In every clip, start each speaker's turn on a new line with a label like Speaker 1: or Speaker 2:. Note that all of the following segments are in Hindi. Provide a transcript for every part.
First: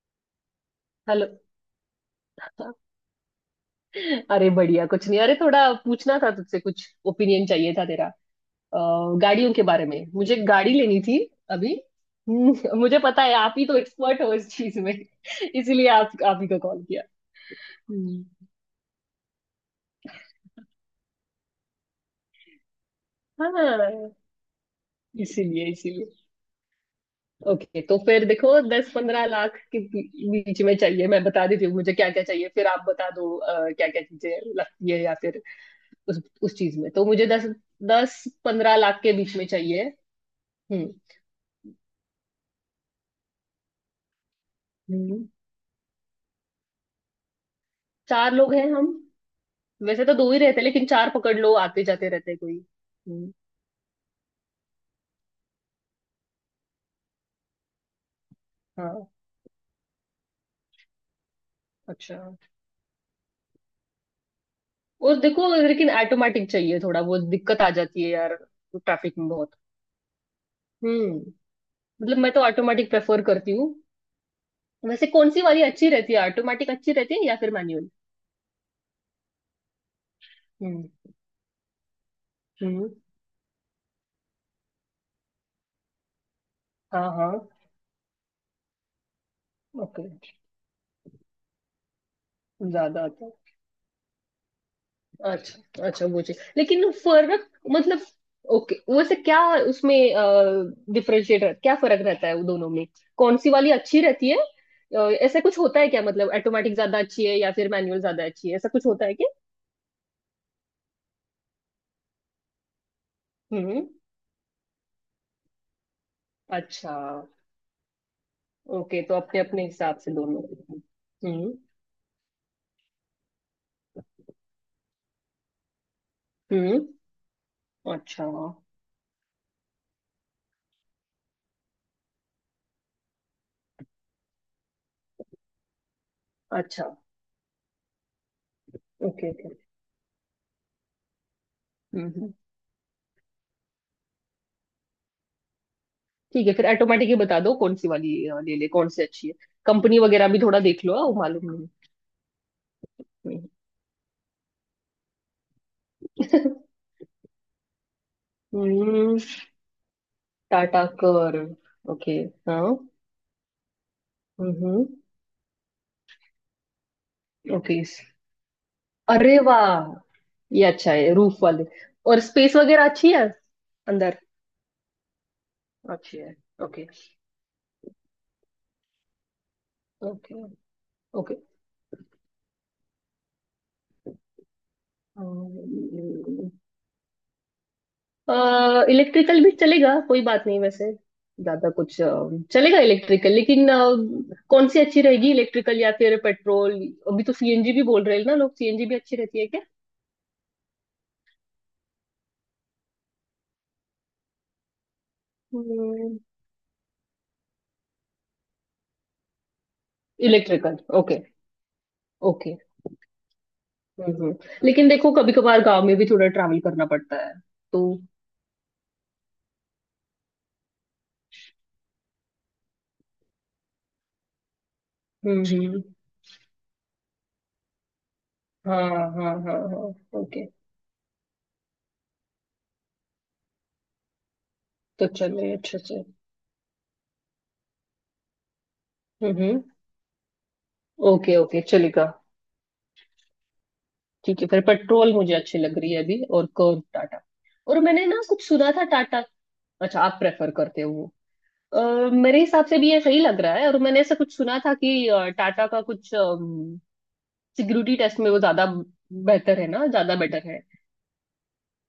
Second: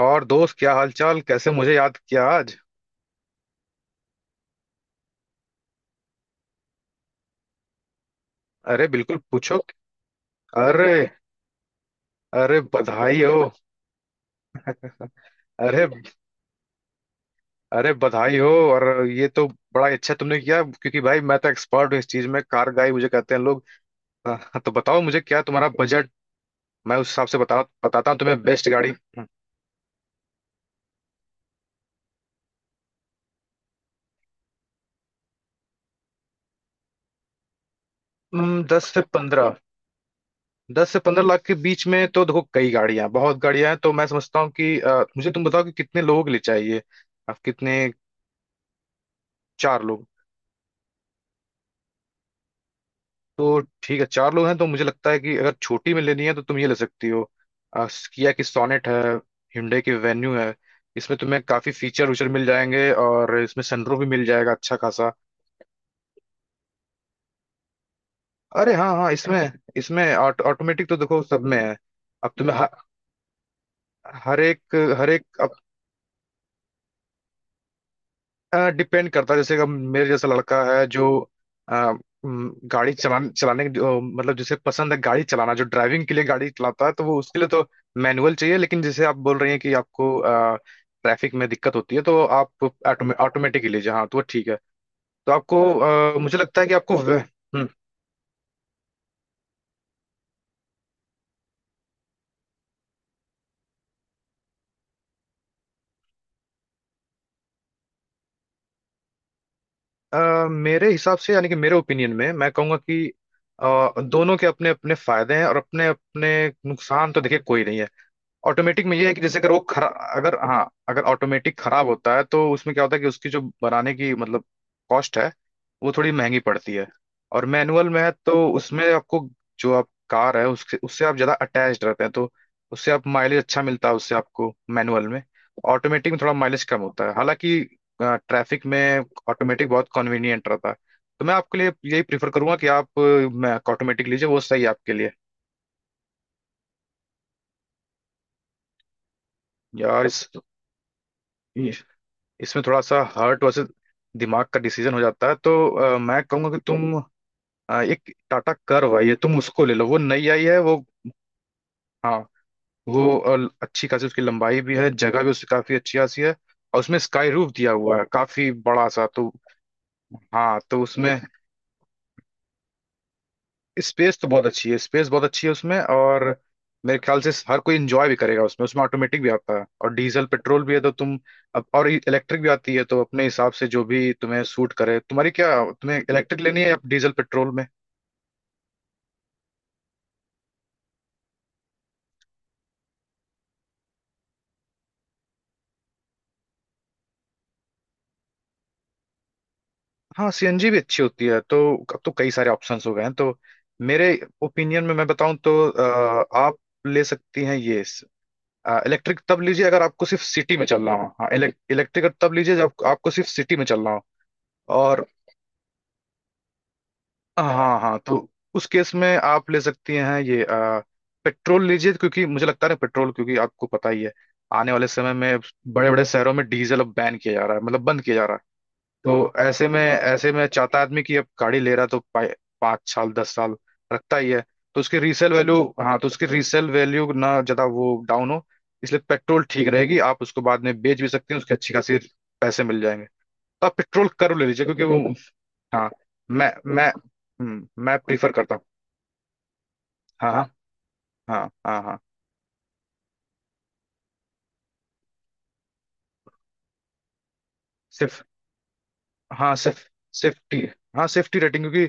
Speaker 1: और दोस्त क्या हालचाल,
Speaker 2: हेलो।
Speaker 1: कैसे मुझे याद किया आज?
Speaker 2: अरे बढ़िया कुछ नहीं। अरे थोड़ा पूछना था तुझसे कुछ ओपिनियन चाहिए था तेरा।
Speaker 1: अरे बिल्कुल
Speaker 2: अ, गाड़ियों
Speaker 1: पूछो।
Speaker 2: के बारे में मुझे गाड़ी
Speaker 1: अरे।
Speaker 2: लेनी थी अभी।
Speaker 1: अरे
Speaker 2: मुझे पता
Speaker 1: बधाई
Speaker 2: है
Speaker 1: हो।
Speaker 2: आप ही तो एक्सपर्ट हो इस चीज में इसीलिए
Speaker 1: अरे।
Speaker 2: आप ही को कॉल किया।
Speaker 1: अरे
Speaker 2: हम्म,
Speaker 1: बधाई हो। और ये तो बड़ा ही अच्छा तुमने किया, क्योंकि भाई मैं तो एक्सपर्ट हूँ इस चीज में। कार गाई मुझे कहते हैं लोग।
Speaker 2: हाँ।
Speaker 1: हाँ, हाँ, तो बताओ मुझे, क्या
Speaker 2: इसीलिए
Speaker 1: तुम्हारा बजट?
Speaker 2: इसीलिए
Speaker 1: मैं उस हिसाब से बता
Speaker 2: ओके तो
Speaker 1: बताता हूँ
Speaker 2: फिर
Speaker 1: तुम्हें
Speaker 2: देखो
Speaker 1: बेस्ट
Speaker 2: दस
Speaker 1: गाड़ी।
Speaker 2: पंद्रह लाख के बीच में चाहिए। मैं बता देती हूँ मुझे क्या क्या चाहिए फिर आप बता दो क्या क्या चीजें लगती है या फिर उस चीज में तो मुझे दस दस पंद्रह
Speaker 1: दस
Speaker 2: लाख
Speaker 1: से
Speaker 2: के बीच में
Speaker 1: पंद्रह।
Speaker 2: चाहिए।
Speaker 1: दस
Speaker 2: हम्म
Speaker 1: से पंद्रह लाख के बीच में तो देखो कई गाड़ियां हैं, बहुत गाड़ियां हैं। तो मैं समझता हूँ कि
Speaker 2: हम्म।
Speaker 1: मुझे तुम बताओ कि कितने लोग ले चाहिए। आप कितने?
Speaker 2: चार लोग हैं हम।
Speaker 1: चार
Speaker 2: वैसे
Speaker 1: लोग?
Speaker 2: तो दो ही रहते हैं लेकिन चार पकड़ लो आते जाते रहते हैं कोई। हम्म,
Speaker 1: तो ठीक है, चार लोग हैं तो मुझे लगता है कि अगर छोटी में लेनी है तो तुम ये ले सकती हो। आ, किया की सोनेट है।
Speaker 2: हाँ।
Speaker 1: hyundai की वेन्यू है। इसमें तुम्हें काफी फीचर
Speaker 2: अच्छा
Speaker 1: उचर मिल जाएंगे, और इसमें सनरूफ भी मिल जाएगा अच्छा खासा।
Speaker 2: और देखो लेकिन ऑटोमेटिक चाहिए थोड़ा वो दिक्कत आ जाती है यार
Speaker 1: अरे हाँ हाँ,
Speaker 2: ट्रैफिक में बहुत।
Speaker 1: इसमें। इसमें ऑटोमेटिक तो
Speaker 2: हम्म।
Speaker 1: देखो सब में है।
Speaker 2: मतलब मैं
Speaker 1: अब
Speaker 2: तो
Speaker 1: तुम्हें
Speaker 2: ऑटोमेटिक प्रेफर करती हूँ।
Speaker 1: हर एक।
Speaker 2: वैसे
Speaker 1: हर एक
Speaker 2: कौन सी वाली अच्छी रहती है ऑटोमेटिक अच्छी रहती है या फिर मैनुअल?
Speaker 1: डिपेंड करता है, जैसे कि अब मेरे जैसा लड़का है
Speaker 2: हम्म
Speaker 1: जो अ,
Speaker 2: हम्म,
Speaker 1: गाड़ी चलाने चलाने की जो- मतलब जिसे पसंद है गाड़ी चलाना, जो ड्राइविंग के लिए गाड़ी चलाता है, तो
Speaker 2: हाँ
Speaker 1: वो
Speaker 2: हाँ,
Speaker 1: उसके लिए तो मैनुअल चाहिए। लेकिन जैसे आप बोल रही हैं कि आपको
Speaker 2: ओके।
Speaker 1: ट्रैफिक में दिक्कत होती है, तो आप
Speaker 2: ज्यादा आता।
Speaker 1: ऑटोमेटिक ले लीजिए, हाँ, तो वो ठीक है। तो आपको
Speaker 2: अच्छा अच्छा वो
Speaker 1: मुझे
Speaker 2: चीज
Speaker 1: लगता है कि
Speaker 2: लेकिन फर्क
Speaker 1: हम्म,
Speaker 2: मतलब। ओके वैसे क्या उसमें डिफरेंशिएट क्या फर्क रहता है वो दोनों में कौन सी वाली अच्छी रहती है? ऐसा कुछ होता है क्या मतलब ऑटोमेटिक ज्यादा अच्छी है या फिर मैनुअल ज्यादा अच्छी है ऐसा कुछ होता है क्या?
Speaker 1: मेरे हिसाब से, यानी कि मेरे ओपिनियन में, मैं कहूँगा कि
Speaker 2: हम्म हम्म।
Speaker 1: अ, दोनों के अपने अपने फायदे हैं और अपने अपने
Speaker 2: अच्छा।
Speaker 1: नुकसान। तो देखिए, कोई नहीं है। ऑटोमेटिक में
Speaker 2: ओके
Speaker 1: ये है
Speaker 2: तो
Speaker 1: कि जैसे
Speaker 2: अपने
Speaker 1: अगर वो
Speaker 2: अपने
Speaker 1: खरा,
Speaker 2: हिसाब से
Speaker 1: अगर
Speaker 2: दोनों।
Speaker 1: हाँ, अगर
Speaker 2: हम्म
Speaker 1: ऑटोमेटिक खराब होता है तो उसमें क्या होता है कि उसकी जो बनाने की, मतलब कॉस्ट है, वो थोड़ी महंगी पड़ती है।
Speaker 2: हम्म।
Speaker 1: और मैनुअल में है
Speaker 2: अच्छा।
Speaker 1: तो उसमें आपको जो आप कार है उसके, उससे आप ज़्यादा अटैच रहते हैं, तो उससे आप माइलेज अच्छा मिलता है, उससे आपको मैनुअल में। ऑटोमेटिक में थोड़ा माइलेज कम
Speaker 2: अच्छा
Speaker 1: होता है, हालांकि ट्रैफिक में
Speaker 2: ओके ओके।
Speaker 1: ऑटोमेटिक बहुत कन्वीनियंट रहता है। तो मैं आपके लिए यही
Speaker 2: हम्म
Speaker 1: प्रीफर
Speaker 2: हम्म।
Speaker 1: करूंगा कि आप ऑटोमेटिक लीजिए, वो सही है आपके लिए।
Speaker 2: ठीक है फिर ऑटोमेटिक ही बता दो कौन सी वाली ले ले कौन सी अच्छी है। कंपनी
Speaker 1: यार
Speaker 2: वगैरह भी थोड़ा देख लो हाँ, वो मालूम नहीं।
Speaker 1: इस इसमें थोड़ा सा हार्ट
Speaker 2: हम्म।
Speaker 1: वर्सेस दिमाग का डिसीजन हो जाता है। तो मैं कहूंगा कि तुम एक टाटा कर्व है, ये
Speaker 2: हम्म।
Speaker 1: तुम उसको ले लो, वो नई आई है वो।
Speaker 2: टाटा कर ओके।
Speaker 1: हाँ।
Speaker 2: हाँ
Speaker 1: वो अच्छी खासी उसकी लंबाई भी
Speaker 2: हम्म।
Speaker 1: है, जगह भी उसकी काफी अच्छी खासी है। और उसमें स्काई रूफ दिया
Speaker 2: ओके
Speaker 1: हुआ है काफी बड़ा सा, तो
Speaker 2: अरे वाह।
Speaker 1: हाँ,
Speaker 2: ये
Speaker 1: तो
Speaker 2: अच्छा
Speaker 1: उसमें
Speaker 2: है रूफ वाले और स्पेस वगैरह अच्छी है अंदर
Speaker 1: स्पेस तो बहुत अच्छी है, स्पेस बहुत अच्छी है उसमें।
Speaker 2: अच्छी
Speaker 1: और
Speaker 2: है। ओके
Speaker 1: मेरे ख्याल से हर कोई एंजॉय भी करेगा उसमें। उसमें ऑटोमेटिक भी आता है और डीजल
Speaker 2: ओके
Speaker 1: पेट्रोल भी है, तो तुम
Speaker 2: ओके।
Speaker 1: अब और इलेक्ट्रिक भी आती है, तो अपने हिसाब से जो भी तुम्हें सूट करे। तुम्हारी क्या, तुम्हें इलेक्ट्रिक लेनी है या डीजल पेट्रोल में?
Speaker 2: इलेक्ट्रिकल भी चलेगा कोई बात नहीं वैसे। ज्यादा कुछ चलेगा इलेक्ट्रिकल लेकिन कौन सी अच्छी रहेगी इलेक्ट्रिकल या फिर पेट्रोल? अभी तो सीएनजी भी बोल रहे हैं ना लोग सीएनजी भी अच्छी रहती है क्या?
Speaker 1: हाँ, सीएनजी भी अच्छी होती है। तो अब तो कई सारे ऑप्शंस हो गए हैं, तो मेरे ओपिनियन में मैं बताऊं तो आप ले सकती हैं ये। इलेक्ट्रिक तब लीजिए अगर आपको सिर्फ सिटी में
Speaker 2: इलेक्ट्रिकल
Speaker 1: चलना हो,
Speaker 2: ओके
Speaker 1: हाँ। इलेक्ट्रिक तब लीजिए
Speaker 2: ओके।
Speaker 1: जब आपको सिर्फ सिटी में चलना हो।
Speaker 2: हम्म हम्म। लेकिन
Speaker 1: और
Speaker 2: देखो कभी कभार गांव में भी थोड़ा ट्रैवल करना पड़ता है
Speaker 1: हाँ
Speaker 2: तो।
Speaker 1: हाँ, तो उस केस में आप ले सकती हैं ये पेट्रोल लीजिए, क्योंकि मुझे लगता है ना पेट्रोल, क्योंकि आपको पता ही है आने वाले समय में
Speaker 2: हम्म हम्म
Speaker 1: बड़े बड़े शहरों में डीजल अब बैन किया जा रहा है, मतलब बंद किया जा रहा है।
Speaker 2: हाँ हाँ
Speaker 1: तो
Speaker 2: हाँ
Speaker 1: ऐसे में,
Speaker 2: हाँ
Speaker 1: ऐसे
Speaker 2: ओके
Speaker 1: में चाहता आदमी कि अब गाड़ी ले रहा है तो पाँच साल दस साल रखता ही है। तो उसकी
Speaker 2: तो।
Speaker 1: रीसेल
Speaker 2: चलिए
Speaker 1: वैल्यू,
Speaker 2: अच्छे
Speaker 1: हाँ,
Speaker 2: से।
Speaker 1: तो उसकी रीसेल वैल्यू ना ज़्यादा वो डाउन हो, इसलिए
Speaker 2: हम्म
Speaker 1: पेट्रोल
Speaker 2: हम्म
Speaker 1: ठीक रहेगी। आप उसको बाद में बेच भी सकते
Speaker 2: ओके
Speaker 1: हैं, उसके
Speaker 2: ओके
Speaker 1: अच्छी खासी
Speaker 2: चलेगा।
Speaker 1: पैसे मिल जाएंगे। तो आप पेट्रोल कर
Speaker 2: ठीक
Speaker 1: ले
Speaker 2: है फिर
Speaker 1: लीजिए क्योंकि वो
Speaker 2: पेट्रोल मुझे अच्छी लग
Speaker 1: हाँ,
Speaker 2: रही है अभी। और
Speaker 1: मैं
Speaker 2: कर्व
Speaker 1: मैं
Speaker 2: टाटा और
Speaker 1: मैं
Speaker 2: मैंने ना
Speaker 1: प्रीफर
Speaker 2: कुछ
Speaker 1: करता हूँ।
Speaker 2: सुना था टाटा। अच्छा आप
Speaker 1: हाँ। हाँ
Speaker 2: प्रेफर करते हो वो?
Speaker 1: हाँ हाँ। हाँ
Speaker 2: मेरे हिसाब से भी ये सही लग रहा है और मैंने ऐसा कुछ सुना था कि टाटा का कुछ सिक्योरिटी टेस्ट
Speaker 1: सिर्फ,
Speaker 2: में वो ज्यादा
Speaker 1: हाँ
Speaker 2: बेहतर है
Speaker 1: सिर्फ
Speaker 2: ना ज्यादा बेटर
Speaker 1: सेफ्टी,
Speaker 2: है।
Speaker 1: हाँ सेफ्टी रेटिंग, क्योंकि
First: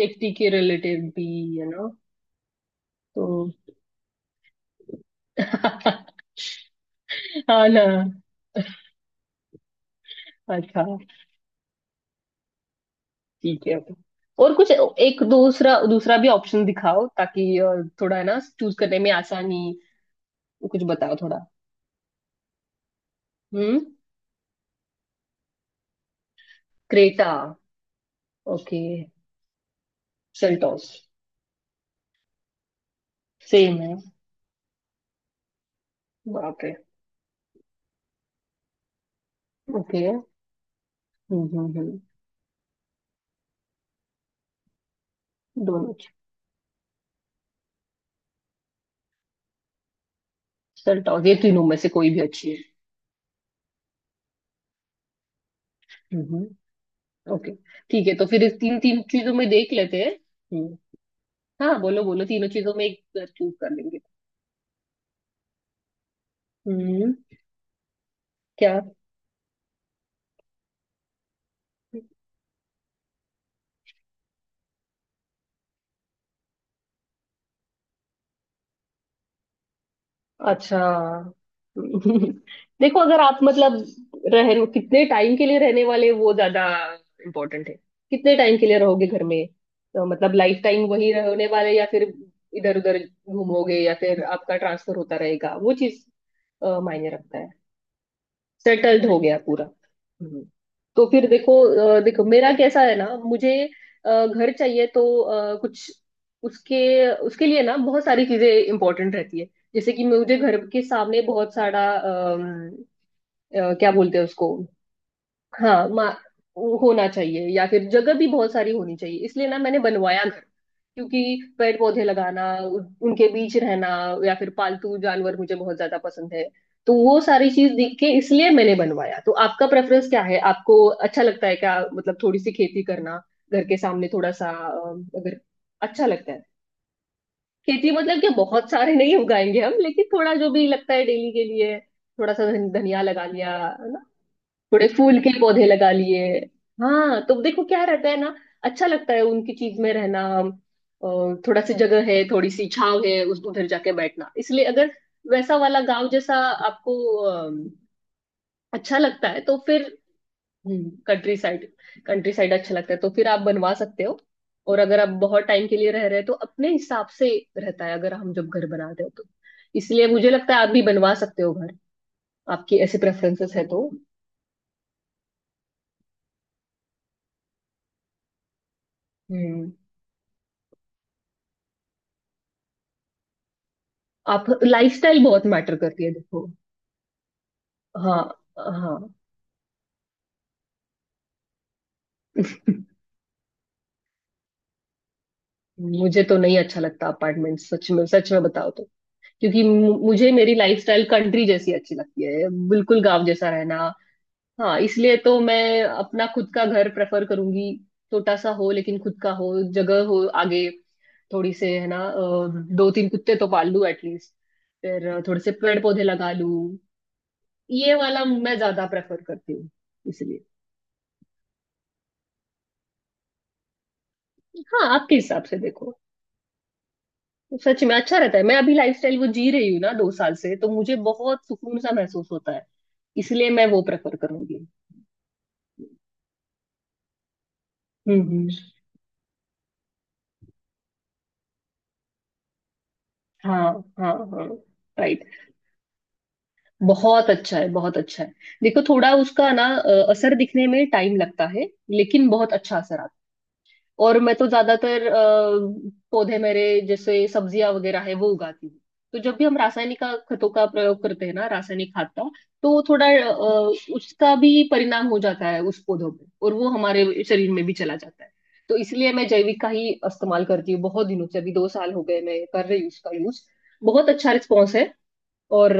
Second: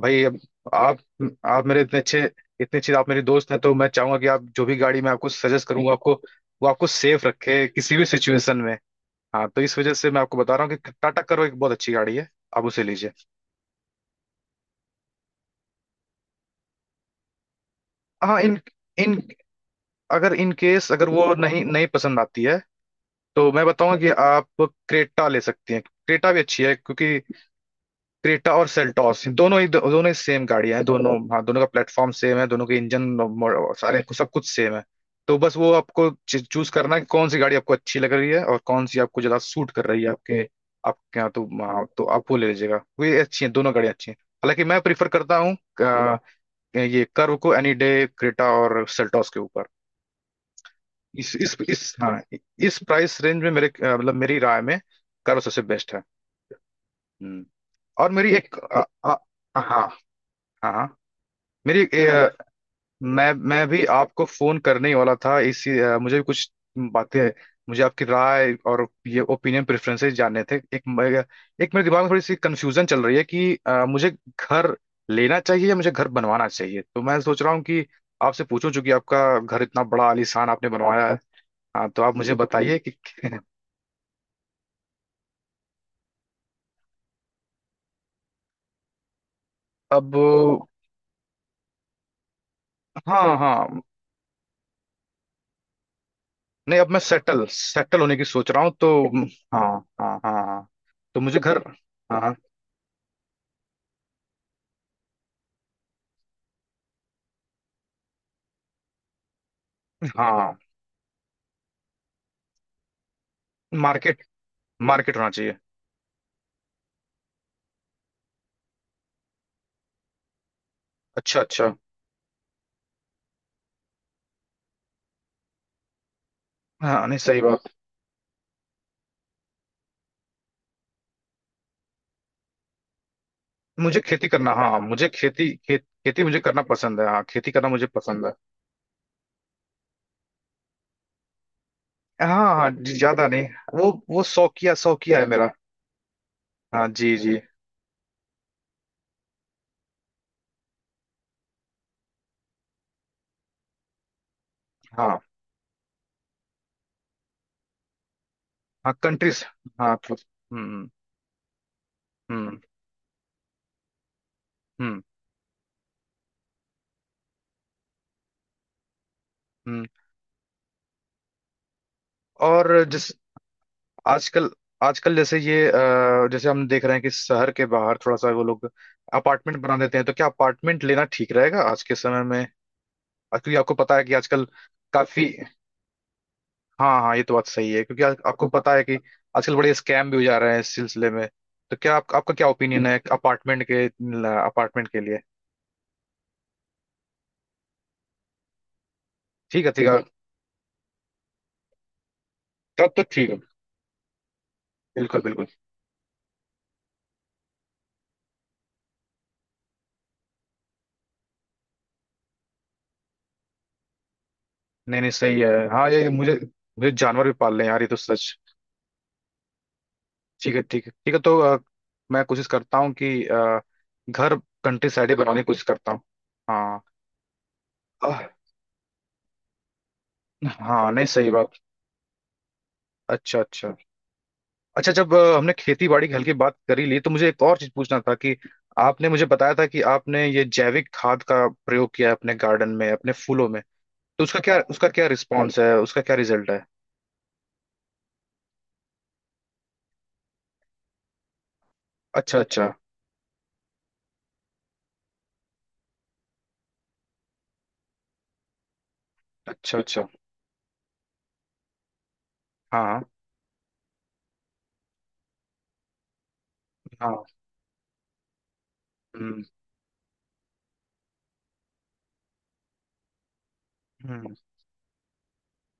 Speaker 1: भाई अब
Speaker 2: के
Speaker 1: आप
Speaker 2: रिलेटेड भी
Speaker 1: आप
Speaker 2: है
Speaker 1: मेरे
Speaker 2: ना
Speaker 1: इतने अच्छे, इतने अच्छे आप मेरे
Speaker 2: तो।
Speaker 1: दोस्त हैं, तो मैं चाहूंगा कि आप जो भी गाड़ी मैं आपको सजेस्ट करूंगा, आपको वो आपको सेफ रखे
Speaker 2: हाँ ना।
Speaker 1: किसी भी सिचुएशन में। हाँ, तो इस वजह से मैं आपको बता रहा हूँ
Speaker 2: अच्छा
Speaker 1: कि टाटा करो एक बहुत अच्छी गाड़ी है, आप उसे लीजिए।
Speaker 2: ठीक है ओके। और कुछ एक दूसरा दूसरा भी ऑप्शन दिखाओ ताकि थोड़ा है ना
Speaker 1: हाँ इन
Speaker 2: चूज करने में
Speaker 1: इन
Speaker 2: आसानी।
Speaker 1: अगर इन
Speaker 2: कुछ
Speaker 1: केस अगर
Speaker 2: बताओ
Speaker 1: वो
Speaker 2: थोड़ा।
Speaker 1: नहीं नहीं पसंद आती है, तो मैं
Speaker 2: हम्म
Speaker 1: बताऊंगा कि आप क्रेटा ले सकती हैं। क्रेटा भी अच्छी है, क्योंकि
Speaker 2: क्रेटा
Speaker 1: क्रेटा और
Speaker 2: ओके
Speaker 1: सेल्टॉस दोनों ही सेम गाड़ियां हैं।
Speaker 2: सेल्टॉस
Speaker 1: दोनों, हाँ, दोनों का प्लेटफॉर्म सेम है, दोनों के इंजन
Speaker 2: सेम है
Speaker 1: सब कुछ सेम है। तो बस वो आपको
Speaker 2: बाप
Speaker 1: चूज
Speaker 2: रे
Speaker 1: करना है कि कौन सी गाड़ी आपको अच्छी लग रही है और कौन सी आपको ज्यादा सूट कर रही
Speaker 2: ओके।
Speaker 1: है आपके आपके यहाँ। तो हाँ,
Speaker 2: हम्म।
Speaker 1: तो आप वो ले लीजिएगा, वे अच्छी हैं, दोनों गाड़ियाँ अच्छी हैं। हालांकि मैं प्रीफर करता हूँ
Speaker 2: दोनों अच्छे।
Speaker 1: ये कर्व को एनी डे क्रेटा और सेल्टॉस के ऊपर।
Speaker 2: सेल्टॉस
Speaker 1: इस
Speaker 2: ये
Speaker 1: इस
Speaker 2: तीनों में से
Speaker 1: इस
Speaker 2: कोई
Speaker 1: हाँ,
Speaker 2: भी अच्छी है।
Speaker 1: इस प्राइस रेंज में मेरे मतलब मेरी राय में कर्व सबसे बेस्ट है।
Speaker 2: हम्म हम्म
Speaker 1: हम्म।
Speaker 2: ओके ठीक
Speaker 1: और
Speaker 2: है तो
Speaker 1: मेरी
Speaker 2: फिर इस
Speaker 1: एक
Speaker 2: तीन तीन चीजों में देख
Speaker 1: हाँ
Speaker 2: लेते हैं।
Speaker 1: हाँ।
Speaker 2: हम्म।
Speaker 1: हाँ।
Speaker 2: हाँ
Speaker 1: मेरी
Speaker 2: बोलो बोलो तीनों चीजों में एक
Speaker 1: मैं
Speaker 2: चूज
Speaker 1: मैं
Speaker 2: कर
Speaker 1: भी
Speaker 2: लेंगे।
Speaker 1: आपको फोन करने ही वाला था इसी मुझे भी कुछ
Speaker 2: हम्म
Speaker 1: बातें, मुझे आपकी राय
Speaker 2: क्या
Speaker 1: और ये ओपिनियन प्रेफरेंसेस जानने थे। एक मेरे दिमाग में थोड़ी सी कंफ्यूजन चल रही है कि मुझे घर लेना चाहिए या मुझे घर बनवाना चाहिए। तो मैं सोच रहा हूँ कि आपसे पूछूं, चूंकि आपका घर इतना बड़ा आलीशान आपने
Speaker 2: अच्छा।
Speaker 1: बनवाया है। हाँ, तो आप मुझे बताइए कि
Speaker 2: देखो अगर आप मतलब रह रहे हो, कितने टाइम के लिए रहने वाले वो ज्यादा इम्पोर्टेंट है। कितने टाइम के लिए रहोगे घर में तो?
Speaker 1: अब,
Speaker 2: मतलब लाइफ टाइम वही रहने वाले या फिर इधर उधर
Speaker 1: हाँ
Speaker 2: घूमोगे
Speaker 1: हाँ,
Speaker 2: या फिर आपका ट्रांसफर होता रहेगा वो चीज
Speaker 1: नहीं, अब मैं
Speaker 2: मायने रखता
Speaker 1: सेटल
Speaker 2: है।
Speaker 1: सेटल होने की सोच रहा हूँ तो
Speaker 2: सेटल्ड हो गया पूरा?
Speaker 1: हाँ हाँ हाँ।
Speaker 2: हम्म,
Speaker 1: हाँ,
Speaker 2: तो
Speaker 1: तो
Speaker 2: फिर
Speaker 1: मुझे घर,
Speaker 2: देखो। देखो
Speaker 1: हाँ
Speaker 2: मेरा कैसा है ना मुझे घर चाहिए तो कुछ उसके उसके लिए ना बहुत सारी चीजें इंपॉर्टेंट रहती है। जैसे कि मुझे घर
Speaker 1: हाँ,
Speaker 2: के सामने बहुत सारा क्या बोलते
Speaker 1: मार्केट,
Speaker 2: हैं उसको?
Speaker 1: मार्केट होना चाहिए।
Speaker 2: हाँ मा होना चाहिए या फिर जगह भी बहुत सारी होनी चाहिए इसलिए ना मैंने बनवाया घर क्योंकि
Speaker 1: अच्छा अच्छा,
Speaker 2: पेड़ पौधे लगाना उनके बीच रहना या फिर पालतू जानवर मुझे बहुत ज्यादा पसंद है। तो
Speaker 1: हाँ नहीं
Speaker 2: वो
Speaker 1: सही
Speaker 2: सारी
Speaker 1: बात।
Speaker 2: चीज देख के इसलिए मैंने बनवाया। तो आपका प्रेफरेंस क्या है आपको अच्छा लगता है क्या मतलब थोड़ी सी खेती करना घर के
Speaker 1: मुझे
Speaker 2: सामने
Speaker 1: खेती
Speaker 2: थोड़ा सा
Speaker 1: करना, हाँ, मुझे
Speaker 2: अगर
Speaker 1: खेती, खेत
Speaker 2: अच्छा
Speaker 1: खेती
Speaker 2: लगता
Speaker 1: मुझे
Speaker 2: है?
Speaker 1: करना पसंद है, हाँ, खेती करना मुझे
Speaker 2: खेती मतलब
Speaker 1: पसंद
Speaker 2: कि
Speaker 1: है।
Speaker 2: बहुत सारे नहीं उगाएंगे हम लेकिन थोड़ा जो भी लगता है डेली के लिए थोड़ा सा
Speaker 1: हाँ हाँ जी,
Speaker 2: धनिया लगा
Speaker 1: ज्यादा नहीं,
Speaker 2: लिया
Speaker 1: वो वो शौकिया
Speaker 2: थोड़े
Speaker 1: शौकिया
Speaker 2: फूल
Speaker 1: है
Speaker 2: के
Speaker 1: मेरा।
Speaker 2: पौधे लगा लिए।
Speaker 1: हाँ जी
Speaker 2: हाँ
Speaker 1: जी।
Speaker 2: तो देखो क्या रहता है ना। अच्छा लगता है उनकी चीज में रहना और थोड़ा सी जगह है थोड़ी सी छाव है उस उधर जाके बैठना इसलिए अगर
Speaker 1: हाँ
Speaker 2: वैसा वाला गांव जैसा आपको अम,
Speaker 1: हाँ
Speaker 2: अच्छा लगता है
Speaker 1: कंट्रीज।
Speaker 2: तो फिर
Speaker 1: हाँ तो हम्म
Speaker 2: कंट्री साइड। कंट्री साइड
Speaker 1: हम्म
Speaker 2: अच्छा लगता है तो फिर आप बनवा सकते हो। और
Speaker 1: हम्म
Speaker 2: अगर आप बहुत टाइम के लिए रह रहे हो तो अपने हिसाब से रहता है अगर हम जब घर बनाते हो तो।
Speaker 1: हम्म।
Speaker 2: इसलिए मुझे लगता है आप भी बनवा सकते हो घर आपकी
Speaker 1: और
Speaker 2: ऐसे
Speaker 1: जिस
Speaker 2: प्रेफरेंसेस है तो।
Speaker 1: आजकल, आजकल जैसे ये जैसे हम देख रहे हैं कि शहर के बाहर थोड़ा सा वो लोग अपार्टमेंट
Speaker 2: हम्म।
Speaker 1: बना देते हैं। तो क्या अपार्टमेंट लेना ठीक रहेगा आज के समय में? क्योंकि आपको पता है कि
Speaker 2: आप
Speaker 1: आजकल
Speaker 2: लाइफस्टाइल
Speaker 1: काफी,
Speaker 2: बहुत मैटर करती है देखो।
Speaker 1: हाँ हाँ ये तो बात सही है, क्योंकि
Speaker 2: हाँ
Speaker 1: आपको पता है कि
Speaker 2: हाँ।
Speaker 1: आजकल बड़े स्कैम भी हो जा रहे हैं इस सिलसिले में। तो क्या आप, आपका क्या ओपिनियन है अपार्टमेंट के लिए?
Speaker 2: मुझे तो नहीं अच्छा लगता अपार्टमेंट सच में। सच में बताओ तो क्योंकि
Speaker 1: ठीक है ठीक है,
Speaker 2: मुझे मेरी लाइफस्टाइल कंट्री जैसी अच्छी लगती है
Speaker 1: तब
Speaker 2: बिल्कुल
Speaker 1: तो
Speaker 2: गांव
Speaker 1: ठीक है।
Speaker 2: जैसा रहना। हाँ इसलिए
Speaker 1: बिल्कुल
Speaker 2: तो
Speaker 1: बिल्कुल,
Speaker 2: मैं अपना खुद का घर प्रेफर करूंगी। छोटा सा हो लेकिन खुद का हो जगह हो आगे थोड़ी से है ना दो तीन कुत्ते तो पाल लूं एटलीस्ट
Speaker 1: नहीं नहीं
Speaker 2: फिर थोड़े
Speaker 1: सही
Speaker 2: से
Speaker 1: है,
Speaker 2: पेड़
Speaker 1: हाँ
Speaker 2: पौधे
Speaker 1: ये
Speaker 2: लगा
Speaker 1: मुझे,
Speaker 2: लूं।
Speaker 1: मुझे जानवर भी पालने हैं यार, ये
Speaker 2: ये
Speaker 1: तो
Speaker 2: वाला
Speaker 1: सच।
Speaker 2: मैं ज्यादा प्रेफर करती हूँ इसलिए।
Speaker 1: ठीक है ठीक है ठीक है, तो मैं कोशिश करता हूँ कि घर
Speaker 2: हाँ
Speaker 1: कंट्री साइड
Speaker 2: आपके
Speaker 1: ही बनाने
Speaker 2: हिसाब
Speaker 1: की
Speaker 2: से
Speaker 1: कोशिश करता
Speaker 2: देखो
Speaker 1: हूँ। हाँ,
Speaker 2: सच में अच्छा
Speaker 1: अ,
Speaker 2: रहता है मैं अभी लाइफस्टाइल वो जी रही हूँ ना 2 साल से तो
Speaker 1: हाँ
Speaker 2: मुझे
Speaker 1: नहीं सही
Speaker 2: बहुत
Speaker 1: बात,
Speaker 2: सुकून सा महसूस होता है।
Speaker 1: अच्छा
Speaker 2: इसलिए मैं
Speaker 1: अच्छा।
Speaker 2: वो प्रेफर करूंगी।
Speaker 1: अच्छा जब हमने खेती बाड़ी के हल की बात करी ली, तो मुझे एक और चीज पूछना था कि
Speaker 2: हम्म।
Speaker 1: आपने मुझे बताया था कि आपने ये जैविक खाद का प्रयोग किया है अपने गार्डन में, अपने फूलों में।
Speaker 2: हाँ हाँ
Speaker 1: तो उसका
Speaker 2: हाँ
Speaker 1: क्या, उसका क्या
Speaker 2: राइट।
Speaker 1: रिस्पॉन्स है, उसका क्या रिजल्ट है?
Speaker 2: बहुत अच्छा है बहुत अच्छा है। देखो थोड़ा उसका ना असर दिखने में टाइम लगता है लेकिन
Speaker 1: अच्छा
Speaker 2: बहुत
Speaker 1: अच्छा,
Speaker 2: अच्छा असर आता है। और मैं तो ज्यादातर पौधे मेरे जैसे सब्जियां वगैरह है वो उगाती हूँ। तो जब भी हम
Speaker 1: अच्छा
Speaker 2: रासायनिक
Speaker 1: अच्छा,
Speaker 2: का खतों का प्रयोग करते हैं ना रासायनिक खाद का तो
Speaker 1: हाँ
Speaker 2: थोड़ा उसका भी परिणाम हो जाता है उस पौधों पे और वो
Speaker 1: हाँ,
Speaker 2: हमारे शरीर में भी चला जाता है। तो इसलिए मैं
Speaker 1: हम्म
Speaker 2: जैविक का ही इस्तेमाल करती हूँ बहुत दिनों से अभी 2 साल हो गए मैं कर रही हूँ उसका यूज। बहुत अच्छा
Speaker 1: हम्म।
Speaker 2: रिस्पॉन्स है और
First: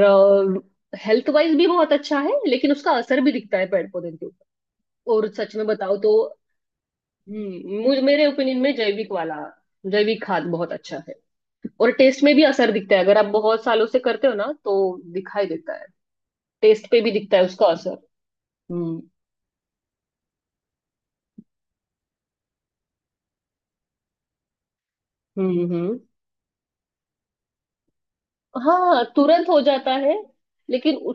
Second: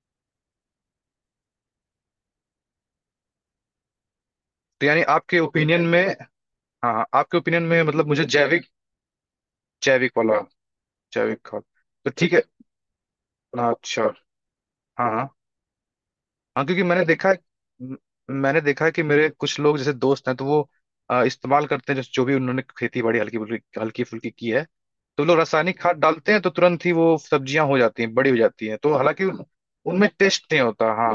Speaker 2: हेल्थ वाइज भी बहुत अच्छा है लेकिन उसका असर भी दिखता है पेड़ पौधे के ऊपर।
Speaker 1: तो यानी
Speaker 2: और
Speaker 1: आपके
Speaker 2: सच में
Speaker 1: ओपिनियन
Speaker 2: बताओ
Speaker 1: में,
Speaker 2: तो
Speaker 1: हाँ हाँ, आपके ओपिनियन में
Speaker 2: मुझ
Speaker 1: मतलब मुझे
Speaker 2: मेरे ओपिनियन
Speaker 1: जैविक,
Speaker 2: में जैविक वाला
Speaker 1: जैविक
Speaker 2: जैविक
Speaker 1: वाला,
Speaker 2: खाद बहुत अच्छा है।
Speaker 1: जैविक खाद,
Speaker 2: और
Speaker 1: तो
Speaker 2: टेस्ट
Speaker 1: ठीक
Speaker 2: में
Speaker 1: है।
Speaker 2: भी असर दिखता है अगर आप बहुत
Speaker 1: हाँ,
Speaker 2: सालों से
Speaker 1: अच्छा,
Speaker 2: करते हो ना तो
Speaker 1: हाँ हाँ
Speaker 2: दिखाई देता है
Speaker 1: हाँ। क्योंकि
Speaker 2: टेस्ट पे
Speaker 1: मैंने
Speaker 2: भी
Speaker 1: देखा
Speaker 2: दिखता
Speaker 1: है,
Speaker 2: है उसका
Speaker 1: म-
Speaker 2: असर।
Speaker 1: मैंने देखा है
Speaker 2: हम्म
Speaker 1: कि मेरे कुछ लोग जैसे दोस्त हैं, तो वो इस्तेमाल करते हैं जो, जो भी उन्होंने खेती बाड़ी हल्की फुल्की की है। तो लोग
Speaker 2: हम्म
Speaker 1: रासायनिक खाद
Speaker 2: हम्म
Speaker 1: डालते हैं, तो तुरंत ही वो सब्जियां हो जाती हैं, बड़ी हो जाती हैं, तो
Speaker 2: हाँ
Speaker 1: हालांकि
Speaker 2: तुरंत हो जाता
Speaker 1: उनमें
Speaker 2: है
Speaker 1: टेस्ट नहीं होता,
Speaker 2: लेकिन
Speaker 1: हाँ।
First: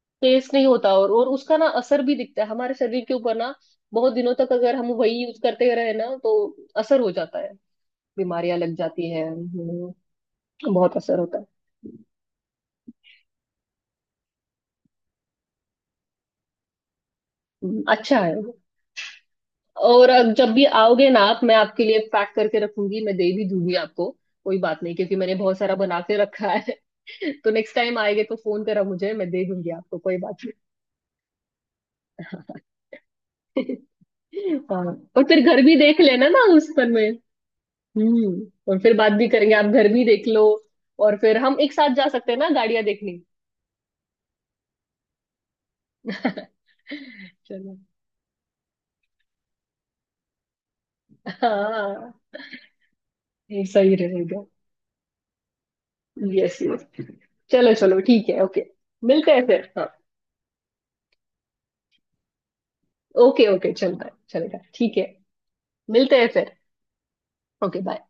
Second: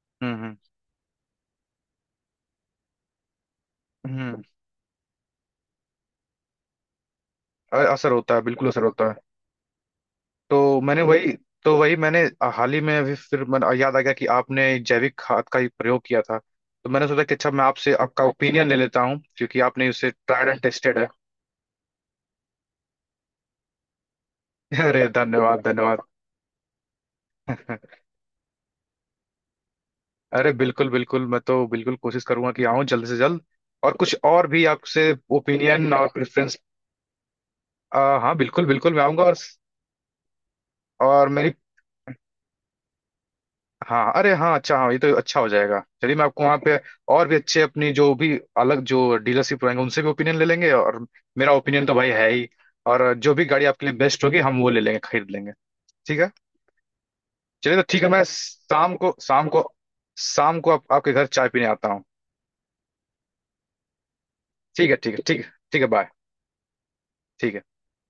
Speaker 1: हम्म
Speaker 2: टेस्ट
Speaker 1: हम्म
Speaker 2: नहीं होता और उसका ना असर भी दिखता है हमारे शरीर के ऊपर ना। बहुत दिनों
Speaker 1: हम्म।
Speaker 2: तक अगर हम वही यूज करते रहे ना तो असर हो जाता है
Speaker 1: असर होता है,
Speaker 2: बीमारियां
Speaker 1: बिल्कुल
Speaker 2: लग
Speaker 1: असर होता
Speaker 2: जाती
Speaker 1: है।
Speaker 2: है।
Speaker 1: तो
Speaker 2: बहुत
Speaker 1: मैंने
Speaker 2: असर
Speaker 1: वही,
Speaker 2: होता है।
Speaker 1: तो वही मैंने हाल ही में अभी फिर याद आ गया कि आपने जैविक खाद का ही प्रयोग किया था। तो मैंने सोचा कि अच्छा, मैं आपसे
Speaker 2: अच्छा
Speaker 1: आपका
Speaker 2: है।
Speaker 1: ओपिनियन ले लेता हूँ क्योंकि आपने उसे
Speaker 2: और अब
Speaker 1: ट्राइड
Speaker 2: जब
Speaker 1: एंड
Speaker 2: भी
Speaker 1: टेस्टेड है।
Speaker 2: आओगे ना आप मैं आपके लिए पैक करके रखूंगी मैं दे भी दूंगी आपको। कोई बात नहीं
Speaker 1: अरे
Speaker 2: क्योंकि मैंने बहुत
Speaker 1: धन्यवाद
Speaker 2: सारा
Speaker 1: धन्यवाद।
Speaker 2: बना के रखा है। तो नेक्स्ट टाइम आएंगे तो फोन करा मुझे मैं दे दूंगी आपको कोई बात
Speaker 1: अरे बिल्कुल बिल्कुल, मैं तो बिल्कुल कोशिश करूंगा कि आऊं जल्द से जल्द।
Speaker 2: नहीं।
Speaker 1: और कुछ और भी
Speaker 2: हाँ
Speaker 1: आपसे
Speaker 2: और फिर घर भी
Speaker 1: ओपिनियन
Speaker 2: देख
Speaker 1: और
Speaker 2: लेना ना
Speaker 1: प्रेफरेंस।
Speaker 2: उस पर में।
Speaker 1: हाँ बिल्कुल
Speaker 2: और
Speaker 1: बिल्कुल,
Speaker 2: फिर
Speaker 1: मैं
Speaker 2: बात
Speaker 1: आऊंगा।
Speaker 2: भी करेंगे आप घर भी देख लो और
Speaker 1: और
Speaker 2: फिर
Speaker 1: मेरी,
Speaker 2: हम एक साथ जा सकते हैं ना गाड़ियां देखने।
Speaker 1: हाँ अरे हाँ अच्छा हाँ, ये तो अच्छा हो जाएगा। चलिए, मैं आपको वहाँ पे और भी अच्छे
Speaker 2: चलो
Speaker 1: अपनी जो भी अलग जो डीलरशिप रहेंगे उनसे भी ओपिनियन ले लेंगे, और मेरा ओपिनियन तो भाई
Speaker 2: हाँ
Speaker 1: है ही, और जो भी गाड़ी
Speaker 2: ये
Speaker 1: आपके लिए
Speaker 2: सही
Speaker 1: बेस्ट होगी
Speaker 2: रहेगा।
Speaker 1: हम वो ले लेंगे, खरीद लेंगे। ठीक है।
Speaker 2: यस यस चलो
Speaker 1: चलिए तो
Speaker 2: चलो
Speaker 1: ठीक है, मैं
Speaker 2: ठीक है ओके।
Speaker 1: शाम को,
Speaker 2: मिलते हैं
Speaker 1: शाम को,
Speaker 2: फिर हाँ।
Speaker 1: शाम को आप, आपके घर चाय पीने आता हूँ।
Speaker 2: ओके ओके चलता है चलेगा
Speaker 1: ठीक है
Speaker 2: ठीक है।
Speaker 1: ठीक है ठीक है ठीक है, बाय।
Speaker 2: मिलते हैं फिर
Speaker 1: ठीक है।
Speaker 2: Okay bye.